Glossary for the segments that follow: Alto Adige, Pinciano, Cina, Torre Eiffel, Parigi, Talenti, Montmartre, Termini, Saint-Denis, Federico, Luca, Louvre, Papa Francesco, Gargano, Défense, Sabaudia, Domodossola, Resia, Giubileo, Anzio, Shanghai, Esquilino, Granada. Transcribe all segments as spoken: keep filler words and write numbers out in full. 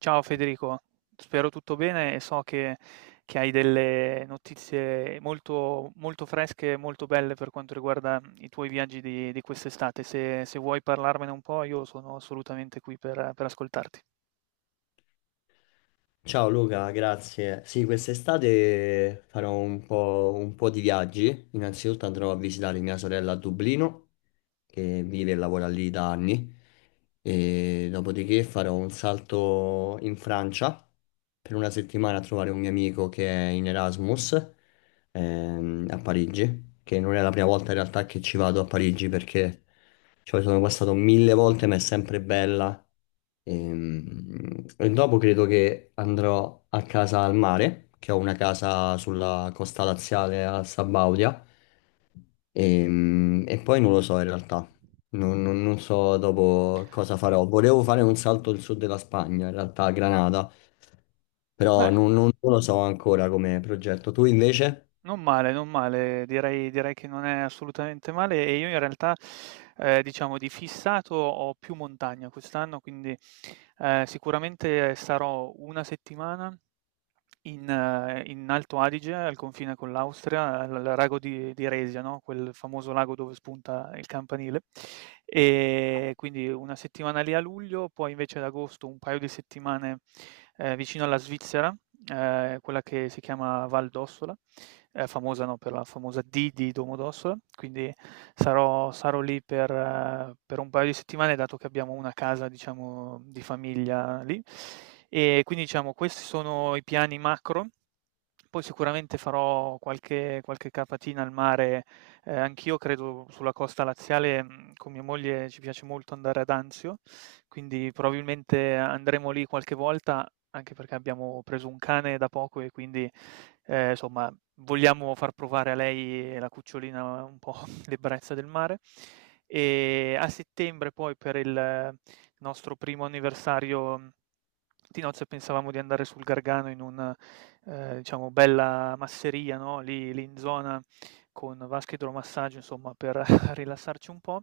Ciao Federico, spero tutto bene e so che, che hai delle notizie molto, molto fresche e molto belle per quanto riguarda i tuoi viaggi di, di quest'estate. Se, se vuoi parlarmene un po', io sono assolutamente qui per, per ascoltarti. Ciao Luca, grazie. Sì, quest'estate farò un po', un po' di viaggi. Innanzitutto andrò a visitare mia sorella a Dublino, che vive e lavora lì da anni. E dopodiché farò un salto in Francia per una settimana a trovare un mio amico che è in Erasmus, ehm, a Parigi, che non è la prima volta in realtà che ci vado a Parigi, perché ci sono passato mille volte, ma è sempre bella. Ehm, E, dopo credo che andrò a casa al mare, che ho una casa sulla costa laziale a Sabaudia. Ehm, E, poi non lo so in realtà, non, non- non so dopo cosa farò. Volevo fare un salto al sud della Spagna, in realtà a Granada, però Beh, non, non- non lo so ancora come progetto. Tu invece? non male, non male, direi, direi che non è assolutamente male e io in realtà, eh, diciamo, di fissato ho più montagna quest'anno, quindi eh, sicuramente sarò una settimana In ehm, in Alto Adige, al confine con l'Austria, al al lago di di Resia, no, quel famoso lago dove spunta il campanile. Ehm, quindi una settimana lì a luglio, poi invece ad agosto un paio di settimane, ehm, vicino alla Svizzera, ehm, quella che si chiama Val d'Ossola, è famosa, no, per la famosa D di Domodossola, quindi sarò sarò lì per eh, per un paio di settimane, dato che abbiamo una casa, diciamo, di famiglia lì. E quindi, diciamo, questi sono i piani macro. Poi sicuramente farò qualche qualche capatina al mare, ehm, anch'io credo sulla costa laziale, mhmm, con mia moglie ci piace molto andare ad Anzio, quindi probabilmente andremo lì qualche volta, anche perché abbiamo preso un cane da poco e quindi, ehm, somma vogliamo far provare a lei e la cucciolina un po' l'ebbrezza del mare. E a settembre poi per il nostro primo anniversario mm, di nozze pensavamo di andare sul Gargano in un Ehm, diciamo bella masseria, no, lì lì in zona con vasca idromassaggio insomma per rilassarci un po'.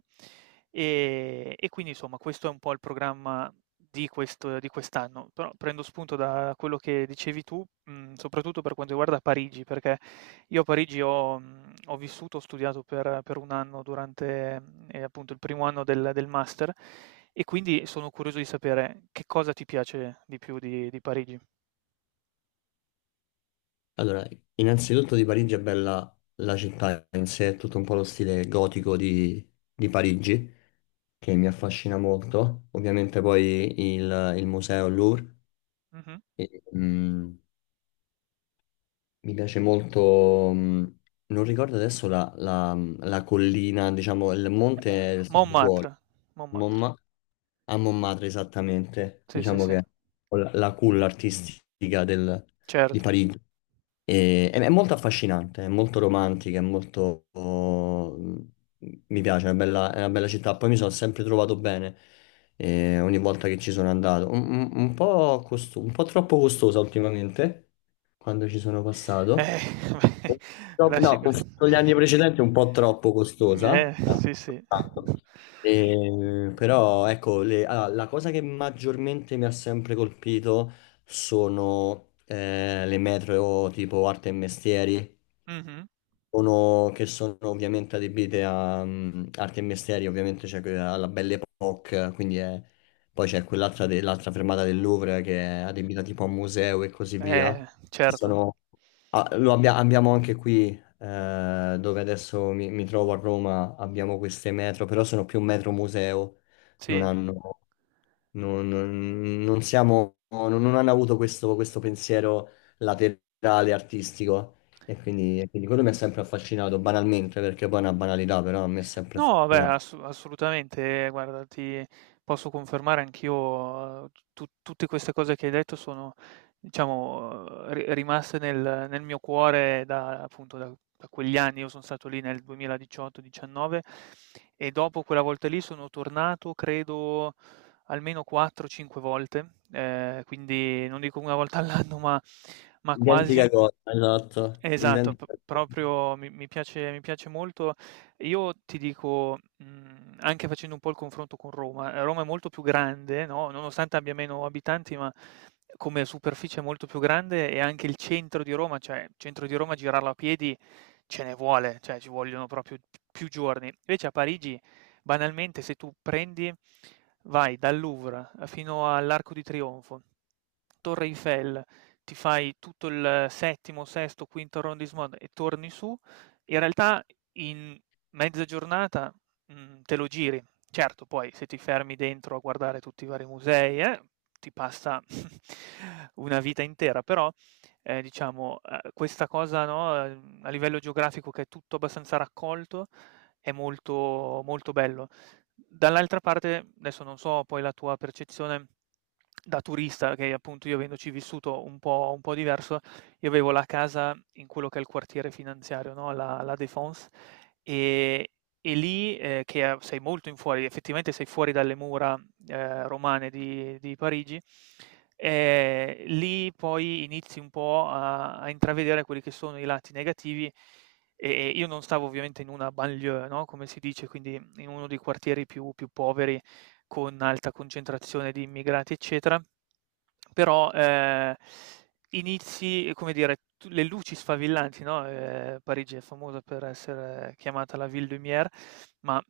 Ehm, e quindi insomma questo è un po' il programma di questo di quest'anno. Però prendo spunto da quello che dicevi tu, mhmm, soprattutto per quanto riguarda Parigi, perché io a Parigi ho mhmm, ho vissuto, ho studiato per per un anno durante, mhmm, ehm, appunto il primo anno del del master e quindi sono curioso di sapere che cosa ti piace di più di di Parigi. Allora, innanzitutto di Parigi è bella la città in sé, è tutto un po' lo stile gotico di, di Parigi, che mi affascina molto. Ovviamente poi il, il museo Louvre. Mh-mh. E, mm, mi piace molto, mm, non ricordo adesso la, la- la collina, diciamo, il monte Uhm, del Santo Cuore, Montmartre, Montmartre. Momma- a Montmartre esattamente, Sì, sì, diciamo sì, che è la la culla artistica del- di certo. Parigi. E- è, è molto affascinante, è molto romantica, è molto. Oh, mi piace, è una bella, è una bella città. Poi mi sono sempre trovato bene, eh, ogni volta che ci sono andato. Un, un- un po' costo- un po' troppo costosa ultimamente, quando ci sono passato. Eh, No, beh, lasci no, che confronto agli anni precedenti è un po' troppo costosa. eh, sì, sì. Ah, Eh, però ecco, le- allora, la cosa che maggiormente mi ha sempre colpito sono, eh, le metro tipo arte e mestieri, Mh-mh. sono- che sono ovviamente adibite a, mm, arte e mestieri. Ovviamente c'è quella- alla Belle Époque, quindi è- poi c'è quell'altra, de- l'altra fermata del Louvre che è adibita tipo a museo e così Eh, via. certo. Ah, lo abbia- abbiamo anche qui, eh, dove adesso mi, mi trovo a Roma, abbiamo queste metro, però sono più metro museo, non Mm. Sì. hanno, non, non- non siamo, non, non hanno avuto questo, questo, pensiero laterale artistico, e quindi, e quindi quello mi ha sempre affascinato, banalmente, perché poi è una banalità, però a me è sempre No, beh, affascinato. ass assolutamente, eh, guarda, ti posso confermare anch'io, uhm, tu tutte queste cose che hai detto sono, diciamo, eh, ri rimaste nel nel mio cuore da appunto, da da quegli anni. Io son stato lì nel duemiladiciotto, diciannove e dopo quella volta lì sono tornato credo almeno quattro, cinque volte, ehm, quindi non dico una volta all'anno, ma ma quasi. Identica cosa, esatto, Esatto, p identica cosa. proprio mi mi piace mi piace molto. Io ti dico, mhmm, anche facendo un po' il confronto con Roma, ehm, Roma è molto più grande, no, nonostante abbia meno abitanti, ma come superficie è molto più grande e anche il centro di Roma, cioè il centro di Roma girarlo a piedi ce ne vuole, cioè ci vogliono proprio più giorni. Invece a Parigi, banalmente, se tu prendi vai dal Louvre fino all'Arco di Trionfo, Torre Eiffel, ti fai tutto il settimo, sesto, quinto arrondissement e torni su, in realtà in mezza giornata, mhmm, te lo giri. Certo, poi se ti fermi dentro a guardare tutti i vari musei, eh, ti passa una vita intera, però, ehm, diciamo, uhm, questa cosa, no, ehm, a livello geografico che è tutto abbastanza raccolto, è molto molto bello. Dall'altra parte, adesso non so poi la tua percezione da turista, che appunto io avendoci vissuto un po' un po' diverso, io avevo la casa in quello che è il quartiere finanziario, no, la la Défense, ehm, e lì, ehm, che a sei molto in fuori, effettivamente sei fuori dalle mura, ehm, romane di di Parigi, ehm, lì poi inizi un po' a a intravedere quelli che sono i lati negativi e io non stavo ovviamente in una banlieue, no, come si dice, quindi in uno dei quartieri più più poveri con alta concentrazione di immigrati, eccetera. Però, ehm, inizi, come dire, tu le luci sfavillanti, no, ehm, Parigi è famosa per essere chiamata la ville lumière, ma,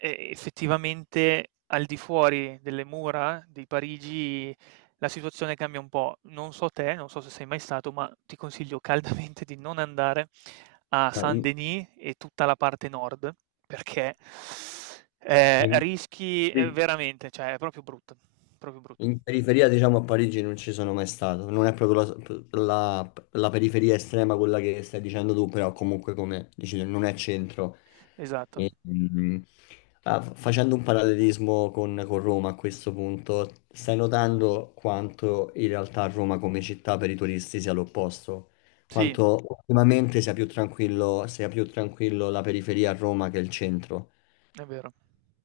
ehm, effettivamente al di fuori delle mura di Parigi la situazione cambia un po'. Non so te, non so se sei mai stato, ma ti consiglio caldamente di non andare a Ah, in- Saint-Denis e tutta la parte nord, perché, ehm, hai- rischi, ehm, veramente, cioè è proprio brutto, proprio brutto. in periferia, diciamo, a Parigi non ci sono mai stato. Non è proprio la, la- la periferia estrema quella che stai dicendo tu, però comunque, come dici tu, non è centro. Esatto. Mm. Ah, fa- facendo un parallelismo con, con Roma a questo punto, stai notando quanto in realtà Roma come città per i turisti sia l'opposto? Sì, Quanto ultimamente sia più tranquillo, sia più tranquillo la periferia a Roma che il centro, è vero.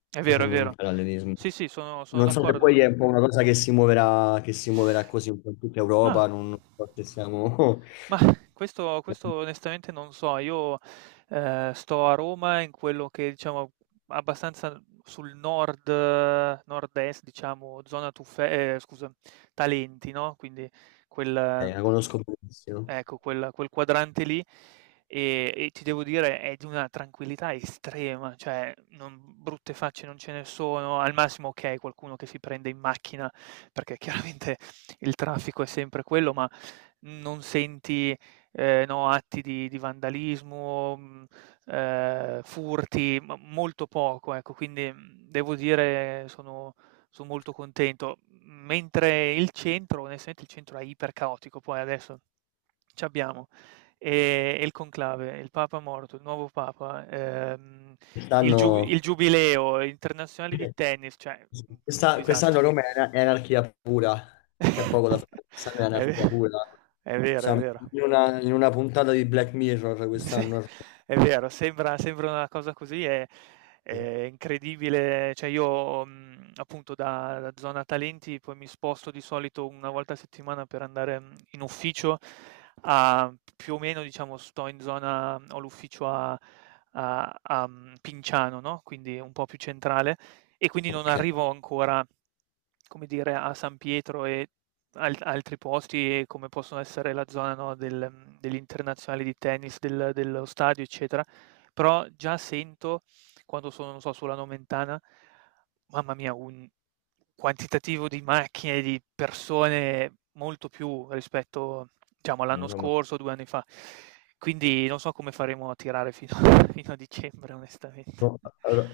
È vero, è facendo un vero. parallelismo. Sì, sì, sono sono Non so se d'accordo. poi è un po' una cosa che si muoverà, che si muoverà così un po' in tutta Ma Europa, non so se siamo. Mah, questo questo onestamente non so. Io, ehm, sto a Roma in quello che diciamo abbastanza sul nord eh, nord-est diciamo, zona Tuffe ehm, scusa, Talenti, no, quindi quel Eh, la mhmm, conosco benissimo. ecco quel quel quadrante lì e e ti devo dire è di una tranquillità estrema, cioè non brutte facce non ce ne sono, al massimo okay, qualcuno che si prende in macchina, perché chiaramente il traffico è sempre quello, ma non senti, ehm, no, atti di di vandalismo, mhmm, ehm, furti, ma molto poco, ecco. Quindi, mhmm, devo dire sono son molto contento. Mentre il centro, onestamente il centro è ipercaotico, poi adesso c'abbiamo, ehm, e e il conclave, il papa morto, il nuovo papa, ehm, il giu Quest'anno il giubileo, internazionali di tennis, cioè, mhmm, un questa- quest'anno disastro. Roma è, ana- è anarchia pura, c'è poco da fare, quest'anno è È ve anarchia pura. è vero, è Siamo vero. in una, in una puntata di Black Mirror Sì, quest'anno. è vero, sembra sembra una cosa così, è è incredibile. Cioè io, mhmm, appunto da da zona talenti poi mi sposto di solito una volta a settimana per andare, mhmm, in ufficio a più o meno diciamo sto in zona ho l'ufficio a a a, mhmm, Pinciano, no, quindi un po' più centrale e quindi non Ok. arrivo ancora, come dire, a San Pietro e al- altri posti e come possono essere la zona, no, del, mhmm, degli internazionali di tennis, del dello stadio, eccetera. Però già sento quando sono, non so, sulla Nomentana, mamma mia, un quantitativo di macchine, di persone molto più rispetto, diciamo, eh, all'anno Roma scorso, due anni fa. Quindi non so come faremo a tirare fino fino a dicembre onestamente. Ro-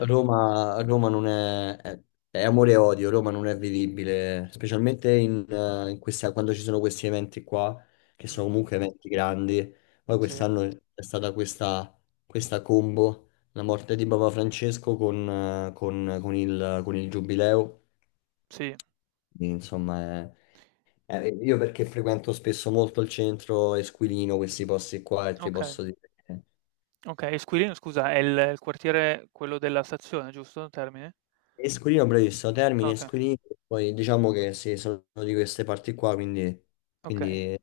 Roma, Roma non è, è- è amore e odio, Roma non è vivibile, specialmente in, eh, in questa- quando ci sono questi eventi qua, che sono Mh-mh, comunque eventi grandi. Poi sì. quest'anno è stata questa, questa combo, la morte di Papa Francesco con, eh, con- con il, con il Giubileo. Sì, Quindi, insomma, è- è- io, perché frequento spesso molto il centro Esquilino, questi posti qua, e ti okay, posso dire. okay. E Squirino scusa è il il quartiere quello della stazione, giusto? Termini? Esquilino, bravissimo, Termini, Okay, Esquilino, poi diciamo che sì, sono di queste parti qua, quindi, okay. quindi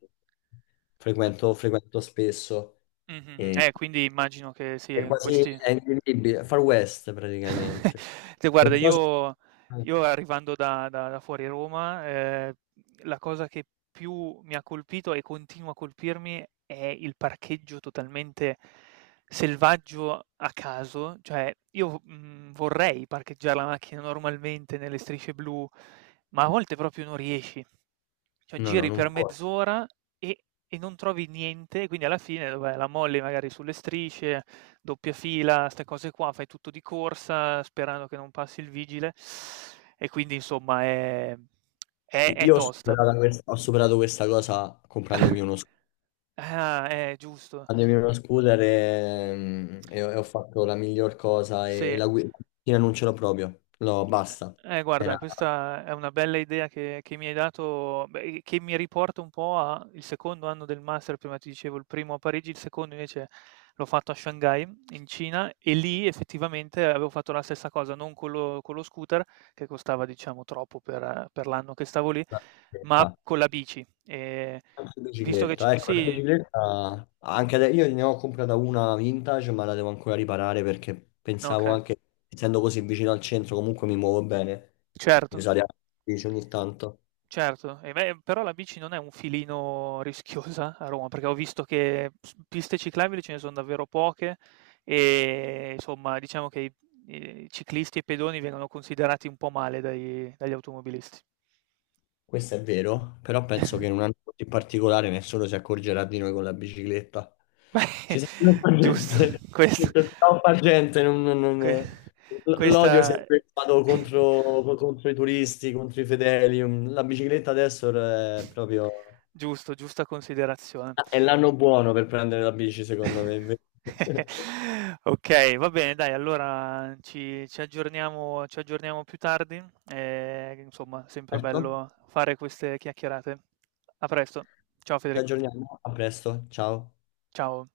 Eh, frequento, frequento spesso. mh-mh-mh. E, Eh, quindi immagino che sì, è in quasi questi è invivibile, Far West praticamente. te Non guarda so se. io io arrivando da da da fuori Roma, ehm, la cosa che più mi ha colpito e continua a colpirmi è il parcheggio totalmente selvaggio a caso, cioè io v mhmm, vorrei parcheggiare la macchina normalmente nelle strisce blu, ma a volte proprio non riesci. Cioè No, no, giri non per può. mezz'ora e e non trovi niente, e quindi alla fine dov'è, la molli magari sulle strisce, doppia fila, 'ste cose qua, fai tutto di corsa sperando che non passi il vigile e quindi insomma è è è Io ho tosta. superato questa, ho superato questa cosa comprandomi uno scooter. Ah, eh, giusto. Prendermi uno scooter e, mm, e ho e ho fatto la miglior cosa, e, e Sì. la guida non ce l'ho proprio. No, basta. Eh, eh, guarda, Era... questa è una bella idea che che mi hai dato, beh, che mi riporta un po' a il secondo anno del master, prima ti dicevo il primo a Parigi, il secondo invece l'ho fatto a Shanghai, in Cina, e lì effettivamente avevo fatto la stessa cosa, non con lo, con lo scooter, che costava diciamo troppo per, eh, per l'anno che stavo lì, ma la con la bici. E Anche visto che... ci- bicicletta, ecco, la sì, bicicletta. Anche adesso io ne ho comprata una vintage, ma la devo ancora riparare, perché pensavo ok, anche, essendo così vicino al centro, comunque mi muovo bene, di certo. usare anche la bici ogni tanto. Certo, e beh, però la bici non è un filino rischiosa a Roma? Perché ho visto che s piste ciclabili ce ne son davvero poche e insomma diciamo che i i ciclisti e i pedoni vengono considerati un po' male dai dagli automobilisti. Questo è vero, però penso che in un anno così particolare nessuno si accorgerà di noi con la bicicletta. Beh, Ci sarà troppa giusto, gente, questo ci sarà troppa gente, non- non- que non- l- questa l'odio è sempre stato contro, contro i turisti, contro i fedeli, um, la bicicletta adesso è proprio. Giusto, giusta considerazione. È l'anno buono per prendere la bici, secondo me, invece. Okay, va bene dai, allora ci ci aggiorniamo ci aggiorniamo più tardi, ehm, insomma sempre Certo, bello fare queste chiacchierate. A presto. Ciao ci Federico. aggiorniamo, a presto, ciao. Ciao.